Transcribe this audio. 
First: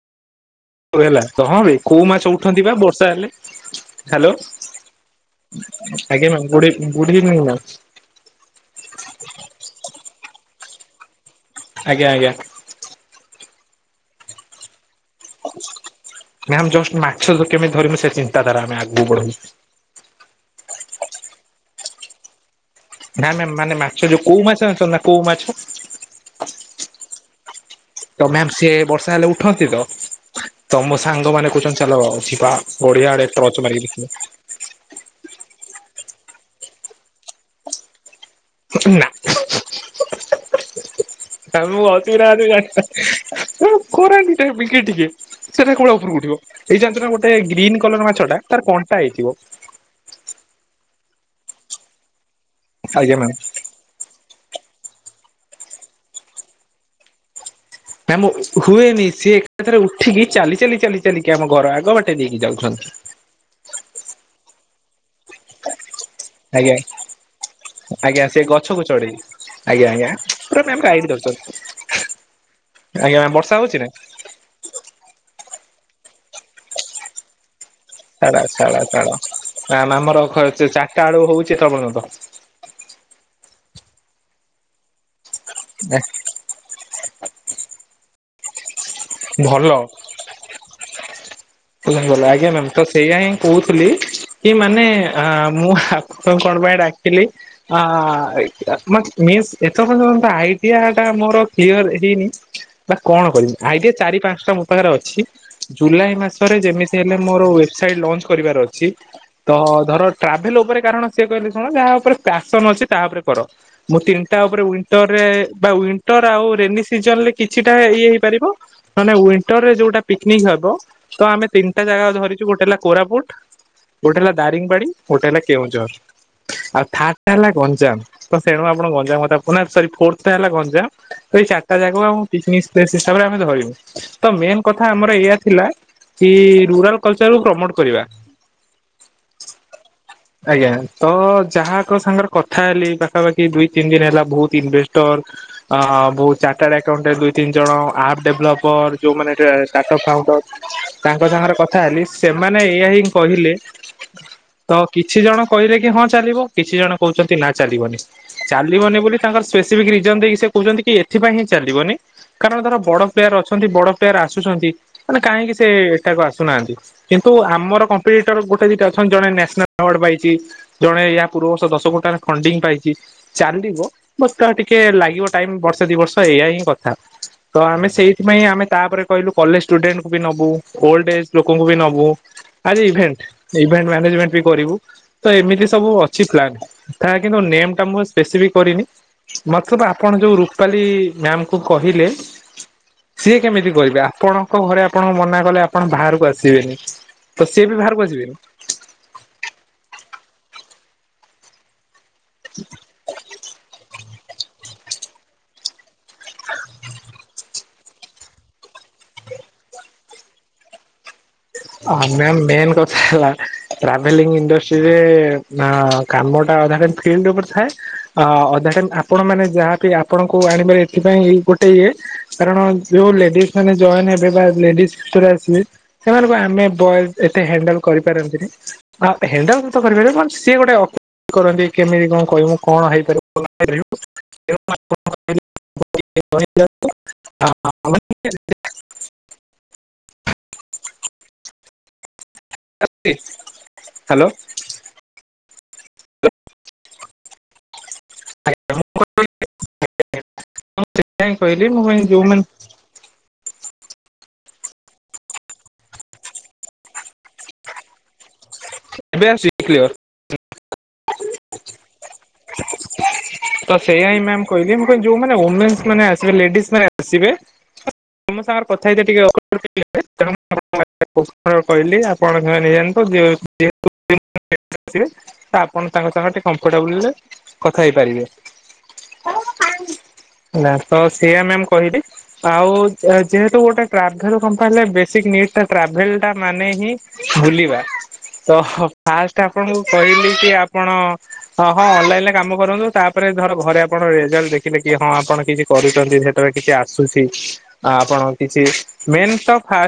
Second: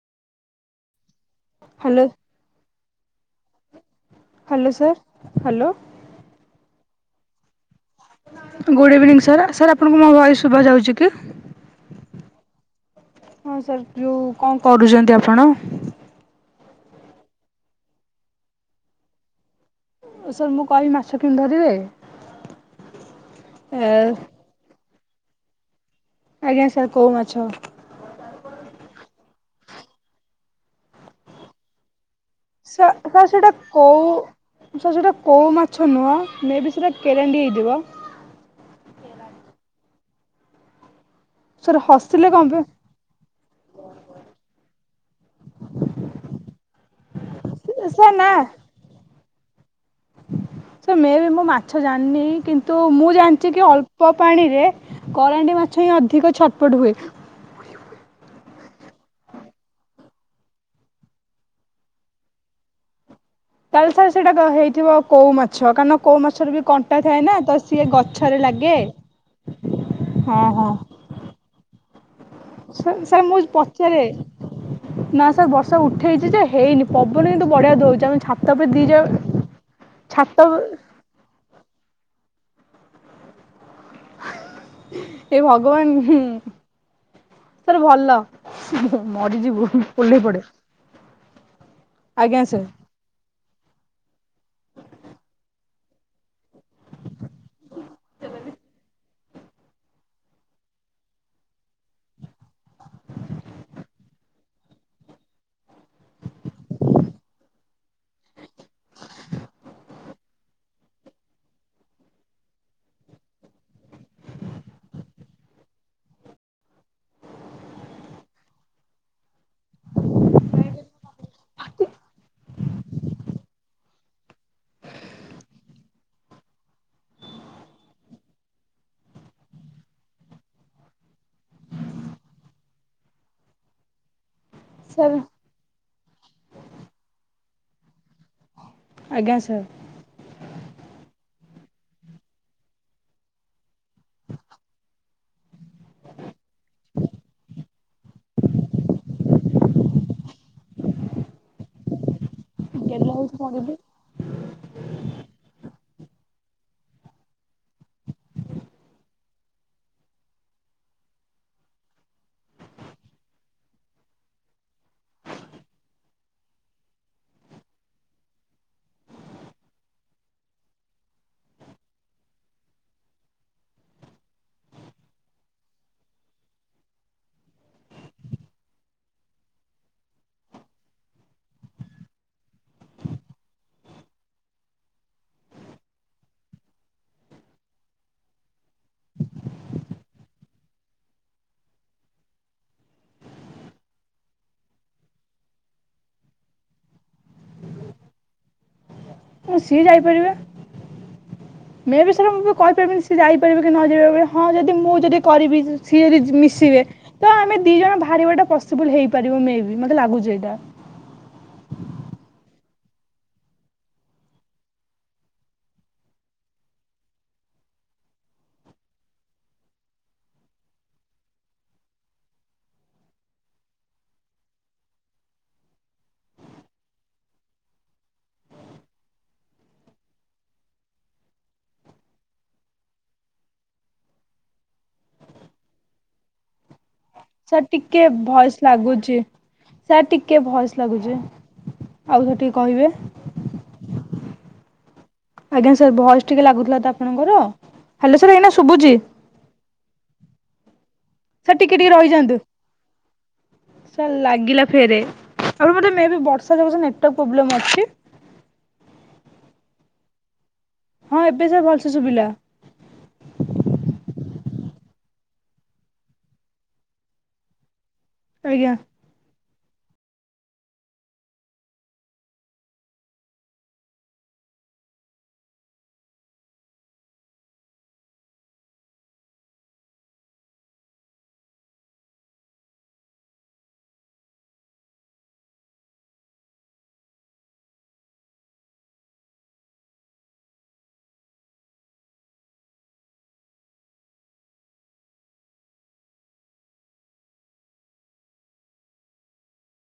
ହଉ ହେଲା ତ ହଁ ବେ କୋଉ ହ୍ୟାଲୋ ମାଛ ଉଠନ୍ତି ବା ବର୍ଷା ହେଲେ। Hello sir hello. ଆଜ୍ଞା ma'am good EV, good evening ma'am. Good evening sir sir ଆପଣଙ୍କୁ ମୋ ଭଏସ୍ ଶୁଭା ଯାଉଛି କି? ଆଜ୍ଞା ଆଜ୍ଞା। ହଁ ସାର୍ ଯୋଉ କଣ କରୁଛନ୍ତି ଆପ ମ୍ୟାମ ଜଷ୍ଟ ମାଛ କେମିତି ଧରିମୁ ସେ ଚିନ୍ତାଧାରା ଆମେ ଆଗକୁ ବଢଉ ଓ ସାର୍ ମୁଁ କହିବି ମାଛ କେମିତି ଧରିବେ? ନା ମ୍ୟାମ ମାନେ ଏ ମାଛ ଯୋଉ କୋଉ ମାଛ ଜଣଚନ୍ତି ନା କୋଉ ମାଛ? ଆଜ୍ଞା ସାର୍ କୋଉ ମାଛ। ତ ମ୍ୟାାମ ସିଏ ବର୍ଷା ହେଲେ ଉଠନ୍ତି ତ ତ ମୋ ସାଙ୍ଗମାନୋନେ କହୁଚନ୍ତି ଚାଲ ଅ ବା ସା ସାର୍ ଗଢିଆଡ଼େ ସେଇଟା ଟ୍ରଚ ମାରିକି କୋଉ ଦେଖିବା। ସାର୍ ସେଇଟା କୋଉ ମାଛ ନୁହଁ ମେ ବି ସେଇଟା କେରାଣ୍ଡି ହେଇଥିବ। ହ ନା। [unintelligible] ସାର୍ ହସିଲେ କଣ ପାଇଁ କରାଣ୍ଡି ଟାଇମ ଟିକେ ଟିକେ ସେଟା କଣ ଉପରକୁ ଉଠିବ? ଏଇ ଜାଣିଚ ନା ଗୋଟେ ଗ୍ରୀନ୍ କଲର ସାର୍ ମାଛ ଟା ତାର କଣ୍ଟା ହେଇଥିବ। ସେ ମେ ବି ମୁଁ ମାଛ ଜାଣିନି କିନ୍ତୁ ମୁଁ ଆଜ୍ଞା ମ୍ୟାମ୍ ଜାଣିଛି କି ଅଳ୍ପ ଳ୍ପ ପାଣିରେ କରାଣ୍ଡି ମାଛ ହିଁ ଅଧିକ ଛଟପଟ ହୁଏ। ମ୍ୟାମ ହୁଏନି ସିଏ ଏକାଥରେ ଉଠିକି ଚାଲି ଚାଲି ଚାଲି ଚାଲିକି ଆମ ଘର ଆଗ ବାଟେ ଦେଇକି ଯାଉଛନ୍ତି। ତାହେଲେ ସାର୍ ସେଇଟା ତ ହେଇଥିବ କୋଉ ମାଚ୍ ଛ। କାରଣ କୋଉ ମାଛରେ ବି ଆଜ୍ଞା କଣ୍ଟା ଥାଏ ନା ତ ସିଏ ଆଜ୍ଞା ସେ ଗଛରେ ଲାଗେ। ଗଛକୁ ଚଢେଇ ଆଜ୍ଞା ଆଜ୍ଞା ହଁ ହଁ ପୁରମେ ଆମ ଆଇଠ କର [unintelligible] ସାର୍ ସାର ମୁଁ ପଚାରେ, ନା ସାର୍ ବର୍ଷା ଉଠେଇଛି ଯେ ହେଇନି ପବନ କିନ୍ତୁ ବଢିଆ ଦଉଚି ଆମେ ଛାଡ ଛାତ ଉପ ଛାଡ ଦି ଜଣ ଛାତ ଉ ତାାଡୁ ହଉଛି ତବନ ତ [unintelligible] ହେ ଏ ଭଗବାନ ତାର ଭଲ। ହେ ଭଲ ମରିଯିବୁ ଓଲେହି ପଡେ। ପୂଜା ଗଲା ଆଜ୍ଞା ଆଜ୍ଞା୍ ସାର୍ ନାମ୍ ତସ୍‌। ସେଇଆା ହିଁ କହୁଥିଲି କି ମାନେ ଆ ମୁଁ ଆପଣକକଣ ପାଇଁ ଡାକିଲେ। ଆ ଆ ଆ ଏ ମସ ମିସ୍ ଏ ଥର ମୋର ଆଇଡ଼ିଆଟା ମୋର କ୍ଳିଅର ହେଇନି। ବା କଣ କରିବି ଆଇଡିଆ ଚାରି ପାଞ୍ଚଟା ମୋ ପାଖରେ ଅଛି। ଜୁଲାଇ ମାସ ରେ ଯେମିତି ହେଲେ ମୋ ଓଏବ୍ ସାଇଡ୍ ଲଞ୍ଚ କରିବାର ଅଛି। ତ ଧର ଟ୍ରାଭେଲ ଉପରେ କାରଣ ସିଏ କହିଲେ ଶୁଣ ଯାହା ଉପରେ ପ୍ୟାସନ ଅଛି ତାହା ଉପରେ କର। ମୁଁ ତିନିଟା ଉପରେ ଉଇଣ୍ଟରରେ ବା ଉଇଣ୍ଟର ଆଉ ରେନି ସିଜନ୍ ରେ କିଛିଟା ଇଏ ହେଇପାରିବ। ମାନେ ୱିଣ୍ଟର ରେ ଯୋଉଟା ପିକ୍ନିକ ହବ ତ ଆମେ ତିନିଟା ଜାଗା ଧରିଛୁ ଗୋଟେ ହେଲା କୋରାପୁଟ ଗୋଟେ ହେଲା ଦାରିଙ୍ଗବାଡି ଗୋଟେ ହେଲା କେଉଁଝର ଆଉ ଥାର୍ଡ଼ ଟା ହେଲା ଗଞ୍ଜାମ ତ ସେଣୁ ଆପଣ ଗଞ୍ଜାମ କଥା ମାନେ ସରି ଫୋର୍ଥ ଟା ହେଲା ଗଞ୍ଜାମ ଏଇ ଚାରିଟା ଜାଗାକୁ ଆମେ ପିକନିକ୍ ସ୍ପେସ୍ଳ ହିସାବରେ ଆମେ ଧରିବୁ ତ ମେନ୍ କଥା ସାର୍ ଆମର ଏଇଆ ଥିଲା କି ରୁରାଲ କଲଚରକୁୁ ପ୍ରମୋଟ କରିବା। ଆଜ୍ଞା ସାର୍। ହ [inaudible] ଆଜ୍ଞା ତ ଯାହାଙ୍କ ସାଙ୍ଗରେ କଥା ହେଲି ପାଖାପାଖି ଦୁଇ ତିନି ଦିନ ହେଲା ବହୁତ ଇନଭେଷ୍ଟର ଅ ବହୁତ ଚାର୍ଟାର୍ଡ ଆକାଉଣ୍ଟ ଦୁଇ ତିନି ଜଣ ଆପ୍ ଡେଭଲପର ଯୋଉମାନେ ଷ୍ଟାର୍ଟଅପ ଫାଉଣ୍ଡର ତାଙ୍କ ସାଙ୍ଗରେ କଥା ହେଲି ସେମାନେ ଏଇଆ ହିଁ ଗେଲ ହଉଛି କହିଲେ ମରିବୁ ତ କିଛି ଜଣ କହିଲେ କି ହଁ ଚାଲିବ କିଛି ଜଣ କହୁଚନ୍ତି ନା ଚାଲିବନି। ଚାଲିବନି ବୋଲି ତାଙ୍କର ସ୍ପେସିଫିକ ରିଜନ ଦେଇକି ସେ କହୁଚନ୍ତି କି ଏଥିପାଇଁ ହିଁ ଚାଲିବନି। କାରଣ ତାର ବଡ ପ୍ଲେୟାର ଅଛନ୍ତି ବଡ ପ୍ଲେୟାର ଆସୁଛନ୍ତି ମାନେ କାହିଁକି ସେ ଏଠାକୁ ଆସୁନାହାନ୍ତି। କିନ୍ତୁ ଆମର କମ୍ପିଟର ଗୋଟେ ଦିଟା ଅଛନ୍ତି ଜଣେ ନ୍ୟାସନାଲ ଆୱାର୍ଡ଼ ପାଇଛି। ଜଣେ ଏହା ପୂର୍ବବର୍ଷ ଦଶ କୋଟାରେ ଫଣ୍ଡିଙ୍ଗ ପାଇ ଚି। ଚାଲିବ ବାସ ତା ଟିକେ ଲାଗିବ ଟାଇମ ବର୍ଷେ ଦି ବର୍ଷ ଏଇଆ ହିଁ କଥା। ତ ଆମେ ସେଇଥିପାଇଁ ଆମେ ତାପରେ କହିଲୁ କଲେଜ ଷ୍ଟୁଡେଣ୍ଟକୁ ବି ନ ଓ ଓଲଡ ଏଜ ଲୋକଙ୍କୁ ବି ନବୁ। ଆରେ ଇଭେଣ୍ଟ ଇଭେଣ୍ଟ ମ୍ୟାନେଜମେଣ୍ଟ ବି କରିବୁ ତ ଏମିତି ସବୁ ଅଛି ପ୍ଲନ୍ କିନ୍ତୁ ନେମ ଟା ମୁଁ ସ୍ପେସିଫିକ କରିନି ମଥୁବା ଆପଣ ଯୋଉ ରୁପାଲି ମାମ କୁ କହିଲେ ସିଏ କେମିତି କହିବେ ଆପଣଙ୍କ ଘରେ ଆପଣଙ୍କ ମନା କଲେ ଆପଣ ବାହାରକୁ ଆସିବେନି ତ ସିଏ ବି ବାହାରକୁ ଆସିବେନି ହଁ ସିଏ ଯାଇପାରିବେ ମୁଁ ବି ସାର୍ ମୁଁ କହିପାରିବିନି ସିଏ ଯାଇପାରିବେ କି ନ ଯାଇିବା ଭଳିଆ ହଁ ଯଦି ମୁଁ ଯଦି କରିବି ସିଏ ଯଦି ମିଶିବେ ତ ଆମେ ଦି ଜଣ ବାହାରିବାଟା ପ ପସିବୁଲ ହେଇପାରିବ ମେ ବି ମୋତେ ଲାଗୁଚି ଏଇଟା। ମ୍ୟା ମେନ୍ କଥା ହେଲା ଟ୍ରାଭେଲିଂ ଇଣ୍ଡଷ୍ଟ୍ରିରେ ନା କାନ ଟା ଅଧା ଫେଖ୍ତ ଉପରେ ଥାଏ ଅ ଅଧାଟାଇମ୍ଆପଣ ମାନେ ଯାହାବି ଆପଣଙ୍କୁ ଆଣିବାର ଏଥିପାଇଁ ଗୋଟେ ଇଏ କାରଣ ଯୋଉ ଲେଡିଜ ମାନେ ଜଏନ ହେବେ ବା ଲେଡିଜ ଭିତରେ ଆସିବେ ସେମାନଙ୍କୁ ବା ଆମେ ବ ଏତେ ହଣ୍ଡଲ କରିପାରନ୍ତିନି ହଣ୍ଡଲ ତ କରିପାରିବ କ ସିଏ ଗୋଟେ କରନ୍ତି କେମିତି କଣ କହିବୁ କଣ ହେଇପାରିବୁ [unintelligible] ସାର୍ ଟିକେ ଭଏସ ଲାଗୁଚି ସାର୍ ଟିକେ ଭଏସ ଲାଗୁଚି। ଆଉ ଥରେ ଟିକେ କହିବେ। ହ୍ୟାଲୋ। ଆଜ୍ଞା ସାର୍ ଭଏସ ଟିକେ ଲାଗୁଥିଲା ତ ଆପଣଙ୍କର ହ୍ୟାଲୋ ସାର୍ ଏଇନା ଶୁଭୁଛି। [unintelligible] ସେଇଟା ହିଁ ସାର୍ କହିଲି ଟିକେ ଟିକେ ମୁଁ ରହିଯାଆନ୍ତୁ ଯୋଉମାନେ ସାର୍ ଲାଗିଲା ଫେରେ ଆପର ବୋଧେ ମେ ବି ବର୍ଷା ଯାକ ସେ ନେଟୱାର୍କ ପ୍ରୋବ୍ଲେମ୍ ଅଛି ଏବେ ଆସୁ କ୍ଲିୟର? ହଁ ଏବେ ସାର୍ ଭଲସେ ଶୁଭିଲା। ତ ସେଇୟା ହିଁ ମ୍ୟାମ୍ କହିଲି ମୁଁ କହିଲି ଯୋଉ ଓମେନ୍ସ ମାନେ ଆସିବେ ଲେଡିଜ ମାନେ ଆସିବେ ତମ ସାଙ୍ଗରେ ଆଜ୍ଞା କଥା ହେଇ ଯା ଟିକେ ଅ [unintelligible] କହିଲି ଆପଣ ନେଇଯାଆନ୍ତୁ [unintelligible] ଯେହୁ [unintelligible] ଆସେ ତ ଆପଣ ତାଙ୍କ ସାଙ୍ଗ ଟିକେ କମ୍ଫର୍ଟେବଲରେ କଥା ହେଇପାରିବେ। ହେଲା ତ ସେୟା ମ୍ୟାମ୍ କହିଲି ଆଉ ଯେହେତୁ ଗୋଟେ ଟ୍ରାଭେଲ କମ୍ପାନୀ ବେସିକ ନିଡ଼୍ସ ଟା ଟ୍ରାଭେଲ ଟା ମାନେ ହିଁ ବୁଲିବା। ତ ଫାଷ୍ଟ ଆପଣଙ୍କୁ କହିଲି କି ଆପଣ ହଁ ହଁ ଅନଲାଇନ୍ ରେ କାମ କରନ୍ତୁ ତାପରେ ଧର ଘରେ ଆପଣ ରେଜଲ୍ଟ ଦେଖିଲେ କି ହଁ ଆପଣ କିଛି କରୁଛନ୍ତି ସେତେବେଳେ କିଛି ଆସୁଛି ଆପଣ କିଛି ମେନ୍ ତ ଫା